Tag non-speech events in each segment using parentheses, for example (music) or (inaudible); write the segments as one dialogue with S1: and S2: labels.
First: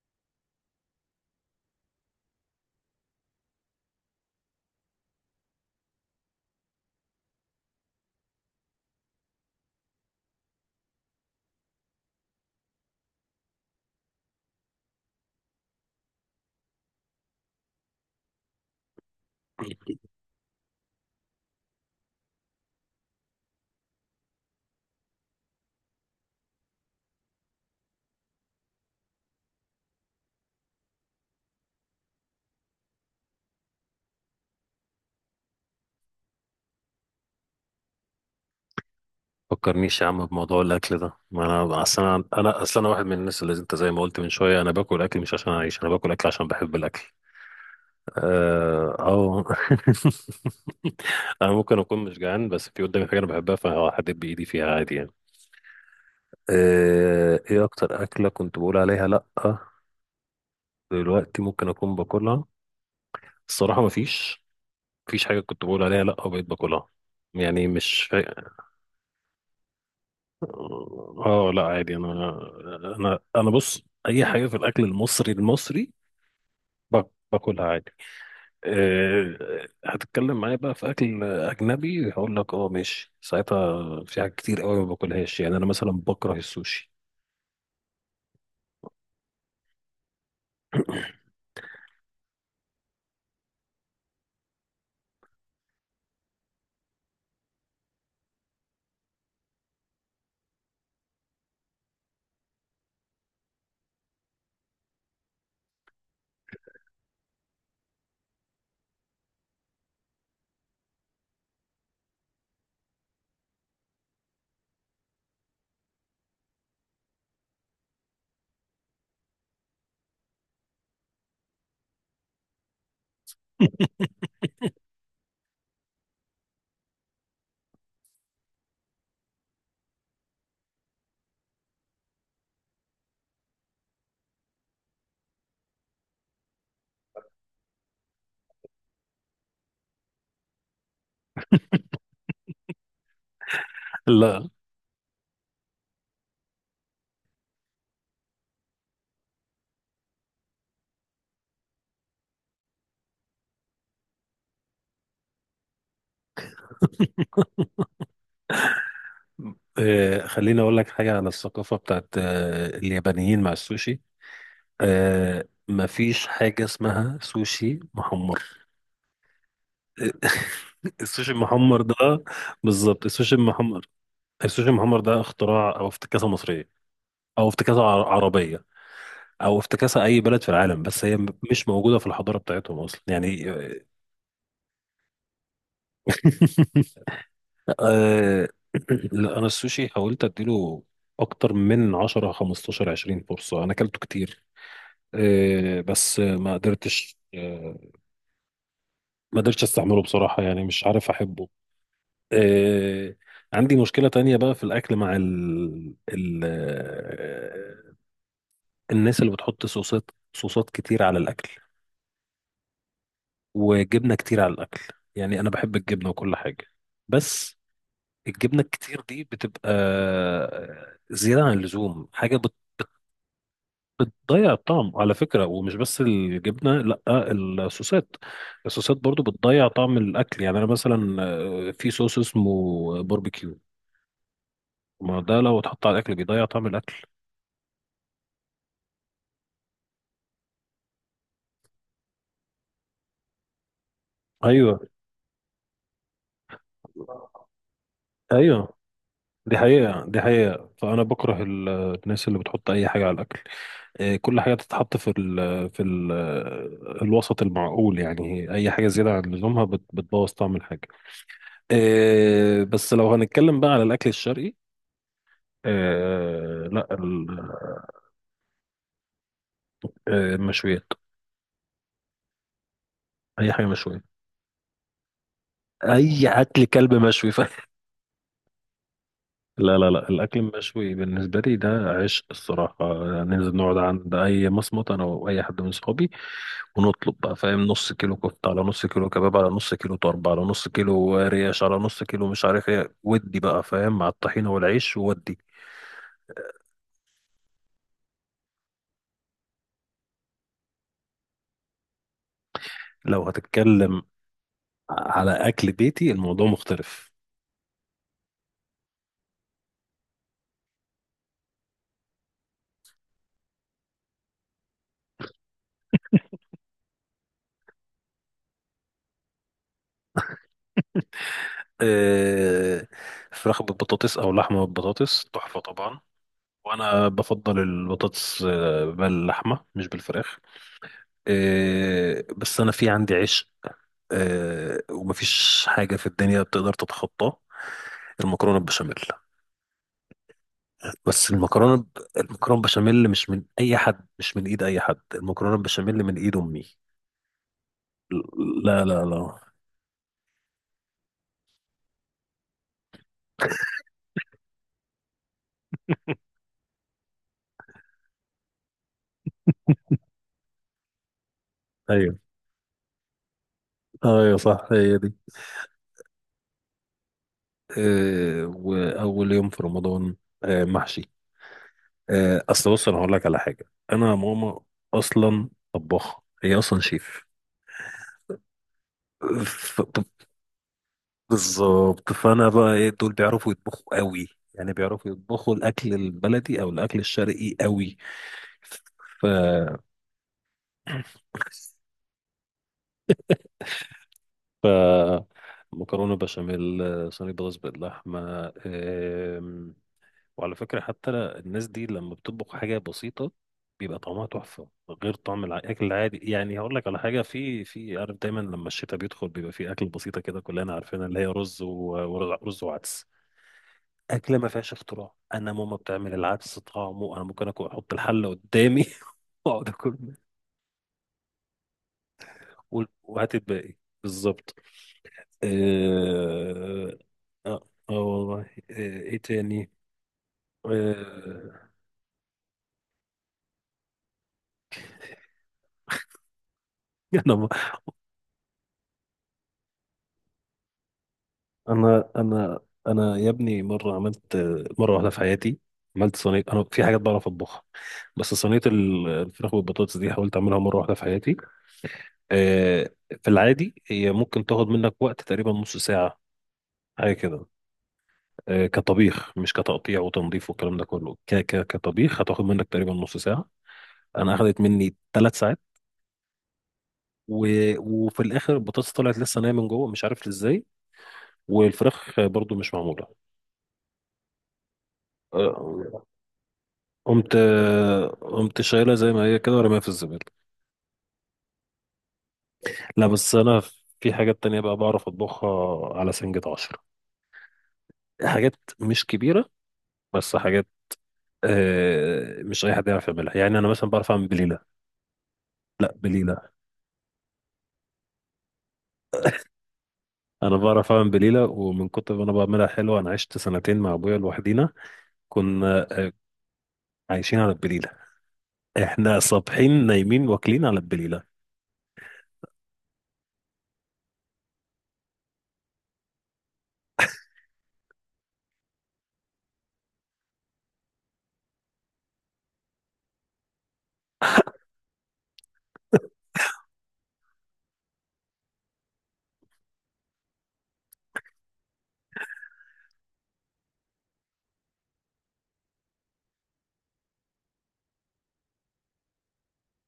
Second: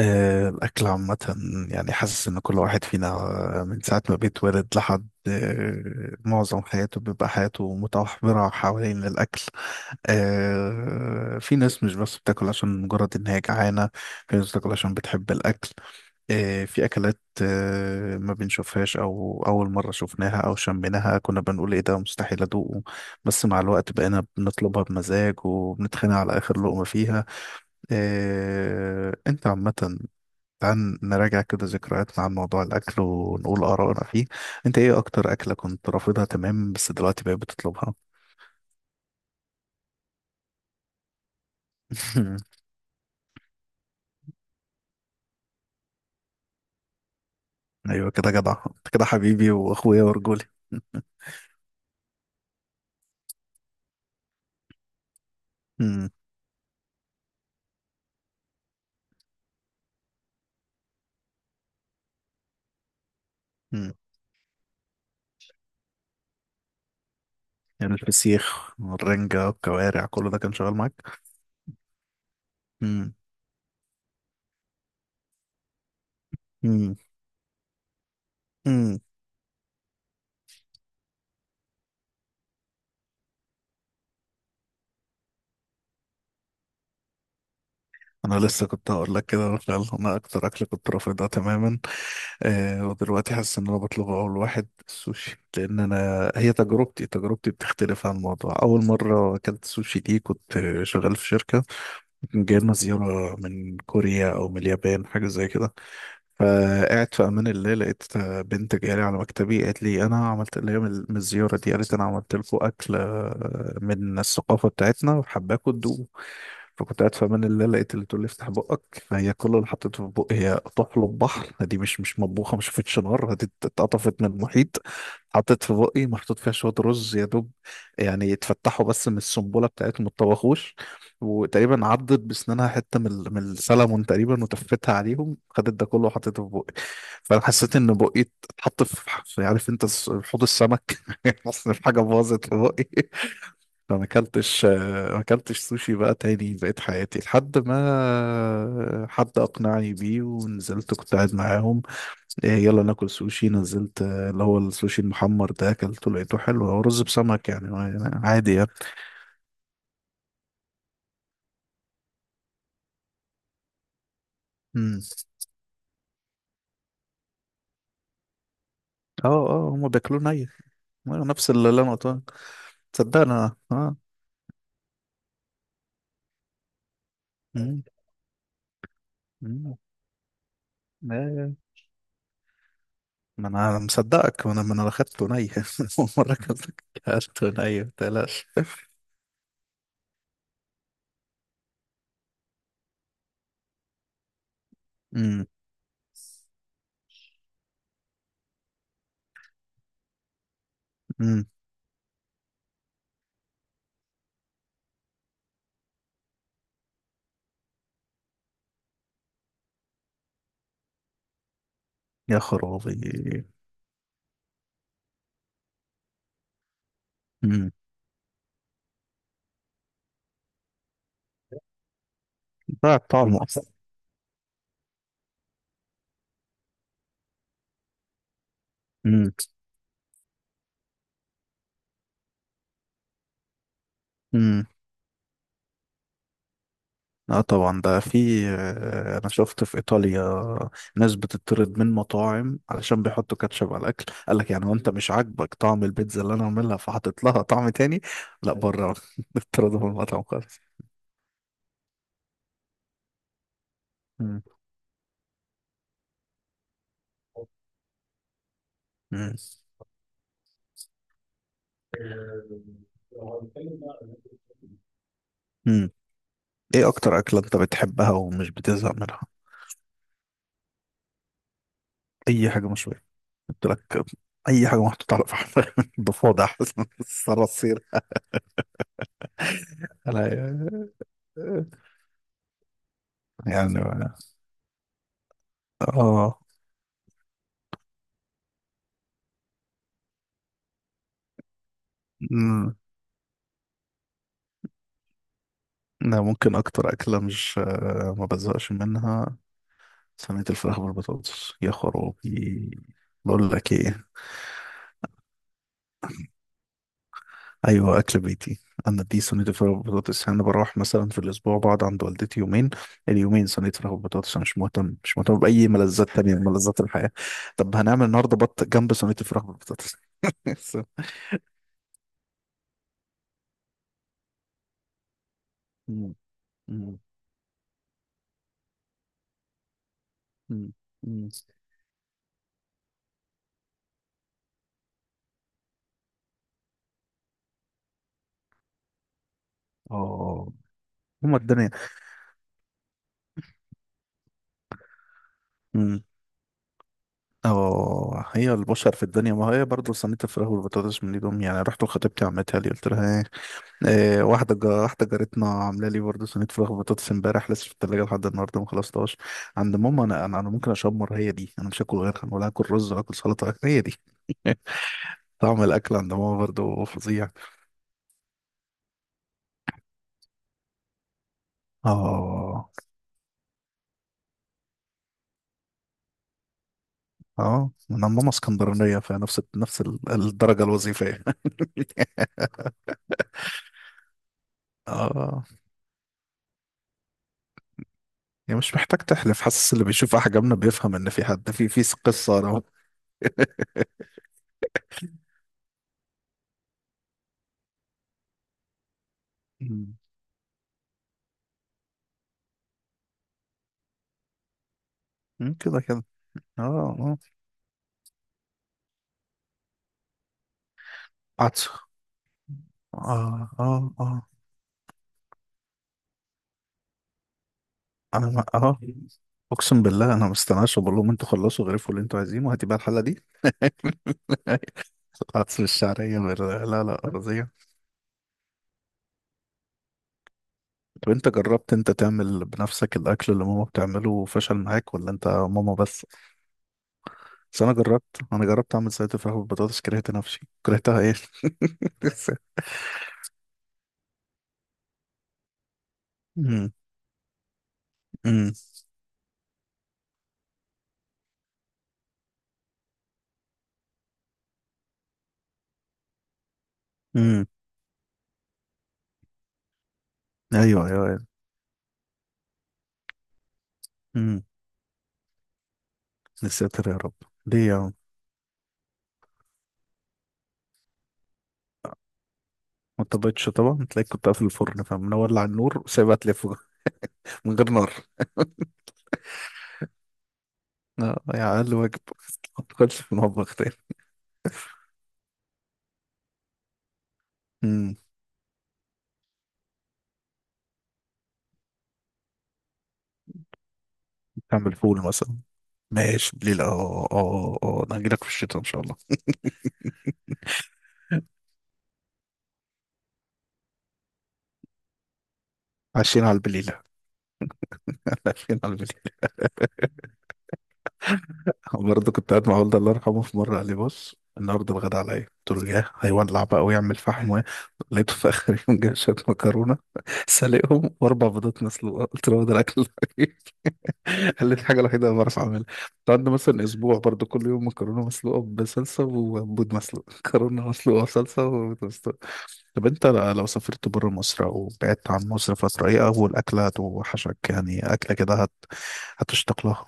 S1: الأكل عامة، يعني حاسس إن كل واحد فينا، من ساعة ما بيتولد لحد معظم حياته بيبقى حياته متمحورة حوالين الأكل. في ناس مش بس بتاكل عشان مجرد إن هي جعانة، في ناس بتاكل عشان بتحب الأكل. في أكلات ما بنشوفهاش أو أول مرة شفناها أو شميناها كنا بنقول إيه ده مستحيل أدوقه، بس مع الوقت بقينا بنطلبها بمزاج وبنتخانق على آخر لقمة فيها. انت عامة، تعال نراجع كده ذكرياتنا عن موضوع الأكل ونقول آرائنا فيه. أنت إيه أكتر أكلة كنت رافضها تمام بس دلوقتي بقيت بتطلبها؟
S2: فكرنيش يا عم بموضوع الاكل ده. ما انا اصل انا
S1: (laughs)
S2: انا اصل انا واحد من الناس اللي انت زي ما قلت من شويه. انا باكل اكل مش عشان اعيش، انا باكل اكل عشان بحب الاكل.
S1: أيوة كده جدع. أنت
S2: اه
S1: كده
S2: أو... (laughs)
S1: حبيبي وأخويا ورجولي. (laughs)
S2: انا ممكن اكون مش جعان، بس في قدامي حاجه انا بحبها فهحدد بايدي فيها عادي يعني.
S1: مم.
S2: ايه اكتر اكله كنت بقول عليها لا دلوقتي ممكن اكون باكلها؟ الصراحه ما
S1: مم.
S2: فيش مفيش مفيش حاجه كنت بقول عليها لا وبقيت باكلها. يعني
S1: يعني
S2: مش.
S1: الفسيخ والرنجة والكوارع كله ده كان شغال معاك؟
S2: اه، لا عادي. انا
S1: (laughs) مم.
S2: انا انا بص، اي حاجه في الاكل المصري المصري
S1: مم.
S2: باكلها عادي.
S1: مم.
S2: أه، هتتكلم معايا بقى في اكل اجنبي هقول لك اه ماشي. ساعتها في حاجات كتير قوي ما باكلهاش، يعني انا مثلا بكره السوشي.
S1: أنا لسه كنت هقول لك كده، فعلا أنا أكتر أكلة كنت رافضها تماما آه ودلوقتي حاسس ان انا بطلب اول واحد السوشي، لان انا هي تجربتي بتختلف عن الموضوع. اول مره اكلت سوشي دي كنت شغال في شركه، كان جاي لنا زياره من كوريا او من اليابان حاجه زي كده. فقعدت في امان الله لقيت بنت جايه لي على مكتبي قالت لي انا عملت اللي هي من الزياره دي، قالت انا عملت لكم اكل من الثقافه بتاعتنا وحباكم. فكنت قاعد في امان الله لقيت اللي تقول لي افتح بقك، فهي كل اللي حطيته في بقي هي طحلب بحر، دي مش مطبوخه ما شافتش نار، دي اتقطفت من المحيط. حطيت في بقي محطوط فيها شويه رز يا دوب، يعني يتفتحوا بس من السنبله بتاعتهم ما اتطبخوش. وتقريبا عضت بسنانها حته من السلمون تقريبا وتفتها عليهم، خدت ده كله وحطيته في بقي. فانا حسيت ان بقي اتحط في عارف انت حوض السمك. (laughs) حاسس ان في حاجه باظت في بقي. انا ما
S2: لا،
S1: اكلتش ما اكلتش سوشي بقى تاني بقيت حياتي لحد ما حد اقنعني بيه، ونزلت كنت قاعد معاهم. إيه يلا ناكل سوشي، نزلت اللي هو السوشي المحمر ده اكلته لقيته حلو، هو رز بسمك، يعني يعني عادي يعني.
S2: أه خليني اقول لك حاجه على الثقافه بتاعت أه اليابانيين مع السوشي.
S1: مم.
S2: أه، مفيش حاجه اسمها سوشي محمر.
S1: اه اه هما بياكلوه ني،
S2: (laughs)
S1: أيوة،
S2: السوشي
S1: نفس اللي
S2: المحمر
S1: اللي انا
S2: ده
S1: قلتها،
S2: بالظبط، السوشي
S1: تصدقنا
S2: المحمر.
S1: اه.
S2: السوشي المحمر ده اختراع او افتكاسه مصريه، او افتكاسه
S1: مم.
S2: عربيه، او
S1: مم.
S2: افتكاسه اي بلد في العالم. بس هي م-
S1: آه.
S2: مش موجوده في الحضاره بتاعتهم اصلا يعني.
S1: ما انا
S2: (laughs)
S1: مصدقك، ما انا ما انا اخدته ني. (laughs) أول مرة اكلته، اكلته ني متقلقش.
S2: آه، لا انا السوشي حاولت اديله اكتر من 10 15 20 فرصه، انا اكلته كتير.
S1: مم.
S2: آه، بس ما قدرتش استعمله بصراحه، يعني مش عارف
S1: مم.
S2: احبه. آه، عندي مشكله تانية بقى في الاكل مع ال... ال... آه، الناس اللي بتحط صوصات كتير على الاكل،
S1: يا خرابي.
S2: وجبنة كتير على الأكل. يعني أنا بحب الجبنة وكل حاجة، بس
S1: امم.
S2: الجبنة الكتير دي بتبقى زيادة عن اللزوم. حاجة
S1: ده طعمه اصلا.
S2: بتضيع الطعم على فكرة. ومش بس الجبنة، لأ، الصوصات، الصوصات برضو
S1: امم.
S2: بتضيع طعم الأكل. يعني أنا مثلا آه، في صوص اسمه باربيكيو،
S1: امم.
S2: ما ده لو اتحط على الأكل بيضيع طعم الأكل.
S1: اه طبعا، ده في انا شفت في ايطاليا ناس بتطرد من مطاعم علشان بيحطوا كاتشب على الاكل، قال لك يعني هو
S2: أيوه،
S1: انت مش عاجبك طعم البيتزا اللي انا عاملها فحاطط لها طعم تاني؟ لا
S2: أيوه،
S1: بره. (laughs)
S2: دي
S1: اطردوا من
S2: حقيقة، دي
S1: المطعم خالص.
S2: حقيقة. فأنا بكره الناس اللي بتحط أي حاجة على الأكل. إيه، كل
S1: امم.
S2: حاجة تتحط في الوسط المعقول. يعني أي حاجة زيادة عن
S1: امم.
S2: لزومها بتبوظ طعم الحاجة. إيه، بس لو هنتكلم بقى على الأكل الشرقي،
S1: امم.
S2: إيه، لا
S1: ايه اكتر
S2: ال-
S1: اكله انت بتحبها ومش بتزهق منها؟
S2: إيه، المشويات.
S1: اي حاجه مشويه،
S2: أي حاجة
S1: قلت لك،
S2: مشوية،
S1: اي حاجه محطوطه على فحم. (laughs)
S2: أي
S1: ضفادع،
S2: أكل كلب مشوي. (laughs)
S1: صراصير. (laughs)
S2: لا، لا، لا، الأكل
S1: انا
S2: المشوي بالنسبة لي ده عشق الصراحة. ننزل
S1: يعني
S2: نقعد عند أي مصمت أنا وأي حد من صحابي،
S1: اه.
S2: ونطلب بقى فاهم نص كيلو كفتة على نص كيلو كباب على نص كيلو طرب على نص كيلو ريش على نص كيلو مش عارف
S1: أمم،
S2: إيه، ودي بقى فاهم مع الطحينة والعيش وودي.
S1: انا ممكن اكتر اكله مش آه، ما بزهقش منها صينيه الفراخ بالبطاطس، يا خرابي.
S2: لو
S1: بقول لك
S2: هتتكلم
S1: ايه،
S2: على أكل بيتي الموضوع مختلف.
S1: ايوه اكل بيتي. انا دي صينيه الفراخ بالبطاطس، يعني انا بروح مثلا في الاسبوع بقعد عند والدتي يومين، اليومين صينيه فراخ بالبطاطس. انا مش مهتم باي ملذات تانية من ملذات الحياه. طب هنعمل النهارده بط جنب صينيه الفراخ بالبطاطس. (laughs)
S2: آه، فراخ بالبطاطس أو لحمة بالبطاطس تحفة طبعا.
S1: أمم، أمم،
S2: وأنا بفضل البطاطس آه، باللحمة مش بالفراخ.
S1: أمم، أمم.
S2: آه، بس انا في عندي عشق آه، ومفيش حاجه في الدنيا بتقدر تتخطاه. المكرونه البشاميل.
S1: اه
S2: بس
S1: هما الدنيا.
S2: المكرونه ب... المكرونه البشاميل مش من اي حد، مش من ايد اي حد، المكرونه البشاميل
S1: مم.
S2: من ايد امي.
S1: اه هي
S2: لا،
S1: البشر في
S2: لا،
S1: الدنيا،
S2: لا.
S1: ما هي برضه صينية الفراخ والبطاطس من ايدهم. يعني رحت لخطيبتي عمتها لي، قلت لها ايه، إيه، واحدة جارتنا عاملة لي برضه صينية فراخ وبطاطس امبارح، لسه في التلاجة لحد النهاردة ما خلصتهاش. عند ماما انا، انا ممكن اشمر هي دي، انا مش هاكل
S2: ايوه،
S1: غيرها ولا هاكل رز ولا هاكل سلطة، هي دي.
S2: ايوه، صح، هي دي.
S1: طعم الاكل عند ماما برضه فظيع.
S2: آه، واول يوم في رمضان آه، محشي. آه، اصل
S1: اه
S2: بص انا هقول لك على حاجه. انا ماما اصلا طباخه، هي اصلا شيف.
S1: اه انا ماما اسكندرانية، فنفس نفس الدرجة الوظيفية.
S2: بالظبط. فانا بقى ايه دول بيعرفوا يطبخوا قوي. يعني
S1: (laughs)
S2: بيعرفوا
S1: اه
S2: يطبخوا الاكل البلدي او الاكل الشرقي قوي.
S1: يعني مش محتاج
S2: ف
S1: تحلف، حاسس اللي بيشوف احجامنا بيفهم ان في حد في قصة.
S2: ف مكرونه بشاميل آه، صينيه بطاطس باللحمه أم،
S1: مم.
S2: وعلى فكره حتى الناس دي لما بتطبخ حاجه بسيطه بيبقى طعمها تحفه، غير طعم
S1: مم، كده
S2: الاكل
S1: كده.
S2: العادي. يعني هقول لك
S1: اه
S2: على
S1: اه.
S2: حاجه، في في عارف، دايما لما الشتاء بيدخل بيبقى في اكل بسيطه كده كلنا عارفينها، اللي هي رز
S1: عطس.
S2: و- ورز وعدس.
S1: اه اه اه.
S2: اكله ما فيهاش اختراع. انا ماما بتعمل العدس طعمه انا ممكن اكل احط الحله
S1: انا ما اه.
S2: قدامي (laughs) واقعد
S1: اقسم
S2: اكل
S1: بالله
S2: منه.
S1: انا ما استناش وبقول لهم انتوا خلصوا غرفوا اللي انتوا عايزينه، هاتي بقى الحله دي.
S2: وهات
S1: (laughs)
S2: الباقي. بالظبط.
S1: العدس الشعريه لا
S2: اه،
S1: لا ارضيه.
S2: اه، آه والله. آه، ايه تاني؟
S1: طب انت
S2: آه،
S1: جربت انت تعمل بنفسك الاكل اللي ماما بتعمله وفشل معاك ولا انت ماما بس؟
S2: (laughs) انا
S1: بس انا جربت، انا جربت اعمل سلطه فراخ بالبطاطس، كرهت نفسي، كرهتها ايه.
S2: انا انا انا يا ابني مره عملت، مره واحده في حياتي عملت
S1: (laughs)
S2: صينيه. انا
S1: امم.
S2: في حاجات بعرف اطبخها، بس
S1: امم.
S2: صينيه الفراخ والبطاطس دي حاولت اعملها مره واحده في حياتي. آه، في العادي هي ممكن تاخد منك وقت تقريبا نص ساعه، حاجه كده.
S1: امم.
S2: آه، كطبيخ مش كتقطيع وتنظيف والكلام ده
S1: ايوه ايوه
S2: كله.
S1: ايوه.
S2: ك ك كطبيخ هتاخد منك تقريبا نص ساعة. أنا
S1: امم.
S2: أخدت مني 3 ساعات.
S1: يا ساتر يا رب.
S2: و...
S1: ليه يا عم؟
S2: وفي الآخر البطاطس طلعت لسه ناية من جوه مش عارف إزاي، والفراخ آه، برضو مش
S1: ما
S2: معمولة.
S1: اضطريتش طبعا، تلاقيك كنت قافل الفرن فمنولع النور
S2: آه،
S1: وسايبها تلف.
S2: قمت
S1: (laughs) من غير نار،
S2: آه، قمت شايلها زي ما هي كده ورميها في الزبالة.
S1: يعني اقل واجب. (laughs) ما تدخلش
S2: لا،
S1: في
S2: بس
S1: المطبخ
S2: أنا
S1: تاني.
S2: في حاجات تانية بقى بعرف أطبخها على سنجة عشرة.
S1: امم.
S2: حاجات مش كبيرة، بس حاجات آه، مش أي حد يعرف يعملها. يعني أنا مثلا بعرف أعمل بليلة.
S1: تعمل فول مثلا؟
S2: لا،
S1: ماشي
S2: بليلة.
S1: بليلة، اه اه اه. آه. انا هجيلك في الشتاء ان شاء الله.
S2: انا بعرف اعمل بليله، ومن كتر ما انا بعملها حلوه انا عشت سنتين مع ابويا لوحدينا. كنا آه،
S1: عايشين على البليلة،
S2: عايشين على البليله.
S1: عايشين على البليلة.
S2: احنا صابحين نايمين واكلين على البليله.
S1: (laughs) برضه كنت قاعد مع والدي الله يرحمه، في مرة قال لي بص النهارده الغدا عليا، قلت له ياه هيولع بقى ويعمل فحم (laughs) لقيته في اخر يوم جاب شوية مكرونة. (laughs) سلقهم واربع بيضات مسلوقة، قلت له هو ده الاكل؟ (laughs) (laughs) قالت الحاجة الوحيدة اللي بعرف أعملها. قعدنا مثلا أسبوع برضو كل يوم مكرونة مسلوقة بصلصة وبيض مسلوق. (laughs) مكرونة مسلوقة بصلصة وبيض مسلوق. طب أنت لو سافرت برا مصر أو بعدت عن مصر فترة، إيه أول أكلة هتوحشك؟ يعني أكلة كده هتشتاق لها.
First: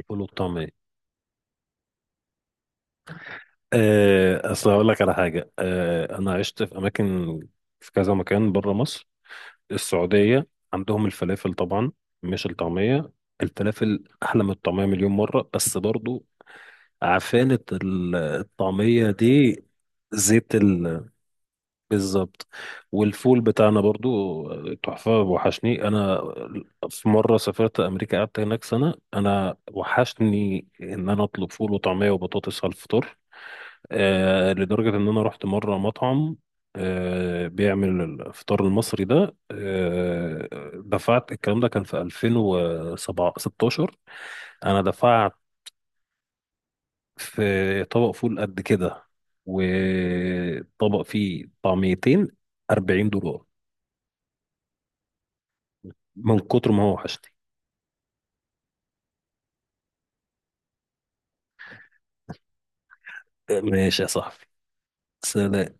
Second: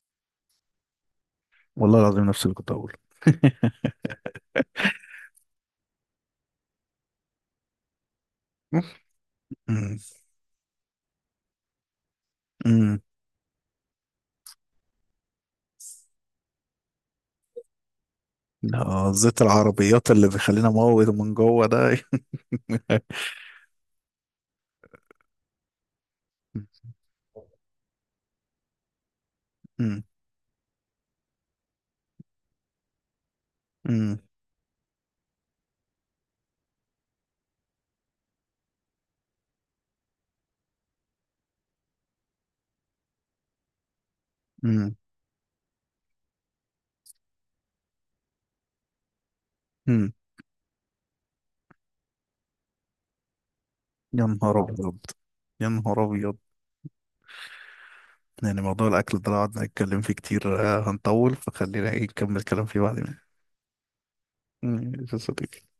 S2: الفول والطعميه.
S1: والله العظيم نفس اللي كنت أقوله. (laughs)
S2: آه، اصل هقول لك على حاجه. آه، انا عشت في اماكن، في كذا مكان بره مصر.
S1: أمم،
S2: السعوديه عندهم الفلافل طبعا، مش
S1: أمم.
S2: الطعميه. الفلافل احلى من الطعميه مليون مره. بس برضو عفانه الطعميه
S1: لا، زيت
S2: دي
S1: العربيات اللي
S2: زيت.
S1: بيخلينا موت من جوه ده. (laughs)
S2: بالظبط. والفول بتاعنا برضو آه، تحفة. وحشني أنا. في مرة سافرت أمريكا قعدت هناك سنة. أنا
S1: أمم،
S2: وحشني إن أنا أطلب فول وطعمية وبطاطس على الفطار.
S1: أمم،
S2: آه، لدرجة إن أنا رحت مرة مطعم آه بيعمل الفطار المصري ده. آه، دفعت، الكلام ده كان في 2016. أنا
S1: أمم،
S2: دفعت في طبق فول قد كده
S1: أمم.
S2: وطبق فيه طعميتين $40.
S1: يا نهار أبيض، يا نهار أبيض.
S2: من كتر ما هو وحشتي.
S1: يعني موضوع الأكل ده لو قعدنا نتكلم فيه كتير هنطول، فخلينا نكمل كلام فيه بعدين.
S2: ماشي يا صاحبي.
S1: ماشي يا
S2: سلام.
S1: صديقي.